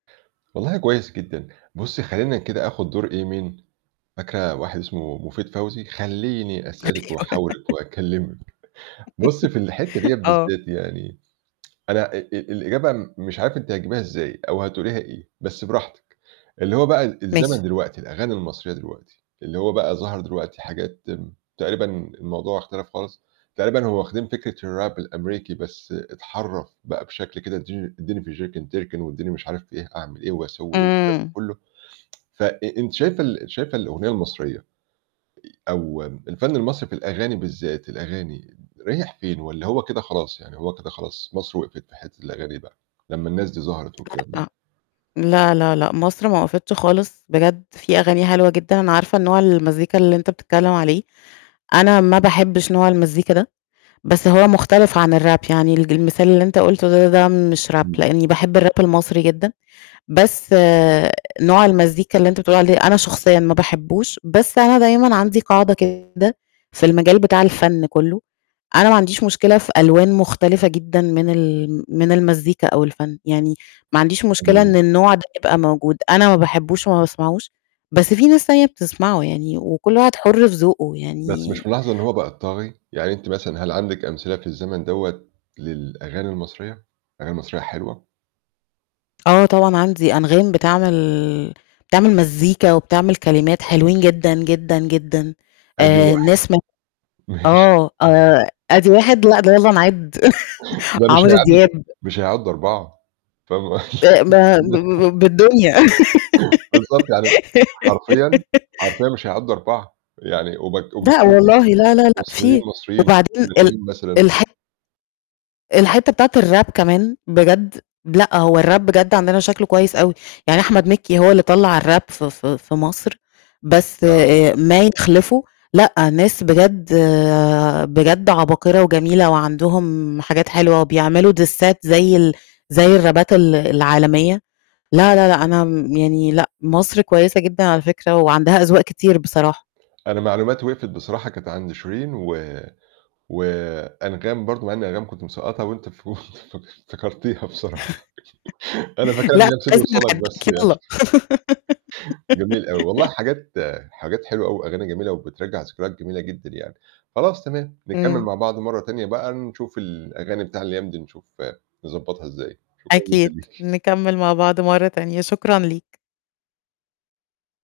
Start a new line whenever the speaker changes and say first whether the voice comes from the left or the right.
right: والله كويس جدًا. بُصي، خلّيني كده آخذ دُور إيه مين، فاكرة واحد اسمه مفيد فوزي، خلّيني أسألِك
left: أيوه
right: وأحاورِك وأكلمِك، بُصي، في الحتّة ديّة
left: .آه
right: بالذات يعني، أنا آآ الإجابة مش عارف أنتِ هتجيبيها إزاي أو هتقوليها إيه بس براحتِك. اللي هو بقى ال الزمن
left: ماشي.
right: دلوقتي الأغاني المصرية دلوقتي، اللي هو بقى ظَهَر دلوقتي حاجات تقريبًا الموضوع اختلف خالص، تقريبًا هو واخدين فكرة الrap الأمريكي بس اتحرَّف بقى بشكل كده ادِّي ادِّيني في الچركن تركِن وادِّيني مش عارف في إيه أعمل إيه وأسوي إيه و الكلام ده
left: إمم.
right: كلّه، ف أ أنتِ شايفة ال شايفة الأغنية المصرية أو الفن المصري في الأغاني بالذات الأغاني، رايح فين والّا هو كده خلاص، يعني هو كده خلاص مَصر وِقفِت في حتّة الأغاني بقى لمّا الناس دي ظَهرت والكلام ده؟
left: [unintelligible] لا، لا، لأ، مصر ما وقفِتش خالص، بجد فيه أغاني حلوة جدًا، أنا عارفة نوع المزيكا، اللي أنت بتتكلم عليه. أنا ما باحبش نوع المزيكا ده. بس هو مختلف عن الrap يعني الج المثال اللي أنت قلته د ده مش rap،
right: إمم.
left: لأني باحب الrap المصري جدًا، بس نوع المزيكا اللي أنت بتقول عليه أنا شخصيًا ما باحبوش، بس أنا دايمًا عندي قاعدة كده في المجال بتاع الفن كُلّه، أنا ما عنديش مشكلة في ألوان مختلفة جدًا من ال من المزيكا أو الفن، يعني ما عنديش مشكلة
right: إمم.
left: إن النوع ده يبقى موجود، أنا ما باحبوش وما باسمعوش، بس فيه ناس تانية بتسمعه، يعني وكل واحد حُر في ذوقه
right: بس
left: يعني
right: مش ملاحظة إن هو بقى الطاغي؟ يعني أنتِ مثلًا هل عندِك أمثلة في الزمن دوّة للأغاني المصرية، أغاني مصرية حلوة؟
left: آه، طبعًا عندي أنغام بتعمل بتعمل مزيكا وبتعمل كلمات حلوين جدًا، جدًا، جدًا،
right: أَدِي
left: آآ
right: واحد.
left: ناس مو
right: ماشي
left: آه، آآ أَدِي 1 لأ، ده يالّا نِعدّ
right: ده مش
left: عمرو
right: هيعدّوا ت
left: دياب.
right: مش هيعدّوا 4. [unintelligible]
left: أ ب ه ب ب بالدنيا.
right: بالضبط يعني حرفيًا حرفيًا مش هيعدّوا 4، يعني وبك
left: لأ
right: [unintelligible]
left: والله لا، لا، لأ،
right: مصريين،
left: فيه.
right: مصريين
left: وبعدين ال
right: [unintelligible] مثلًا.
left: الح الحتّة بتاعة الrap كمان بجد. لأ، هو الrap بجد، عندنا شكله كويس أوي، يعني أحمد مكي هو اللي طلَّع الrap ف ف في مَصر، بس
right: آه.
left: آآ ما يِخلِفه لأ، ناس بجد بجد عباقرة وجميلة وعندهُم حاجات حلوة، وبيعملوا ديسات زَي ال زَي الرابات ال العالمية. لا، لا، لأ أنا م يعني لأ، مَصر كويسة جدًا على فكرة وعندها أذواق كتير بصراحة.
right: أنا معلوماتي وِقفِت بصراحة كانت عند شيرين و وأنغام برضو مع إني أنغام كنت مسقطّها وأنتِ ف وأنتِ فك افتكرتيها بصراحة أنا فاكِرها إن
left: لأ
right: هي
left: [unintelligible]
right: بسيدي وصالَك بس يعني. جميل أوي. والله حاجات حاجات حلوة أوي وأغاني جميلة وبترجَّع ذكريات جميلة جدًا يعني. خلاص تمام، نكمِّل
left: إمم.
right: مع بعض مرّة تانية بقى، نشوف الأغاني بتاع الأيام دي، نشوف نضبطها إزاي. شكرًا جدًا
left: أكيد.
right: ليكِ
left: نكمِّل مع بعض مرّة تانية. شكرًا ليك.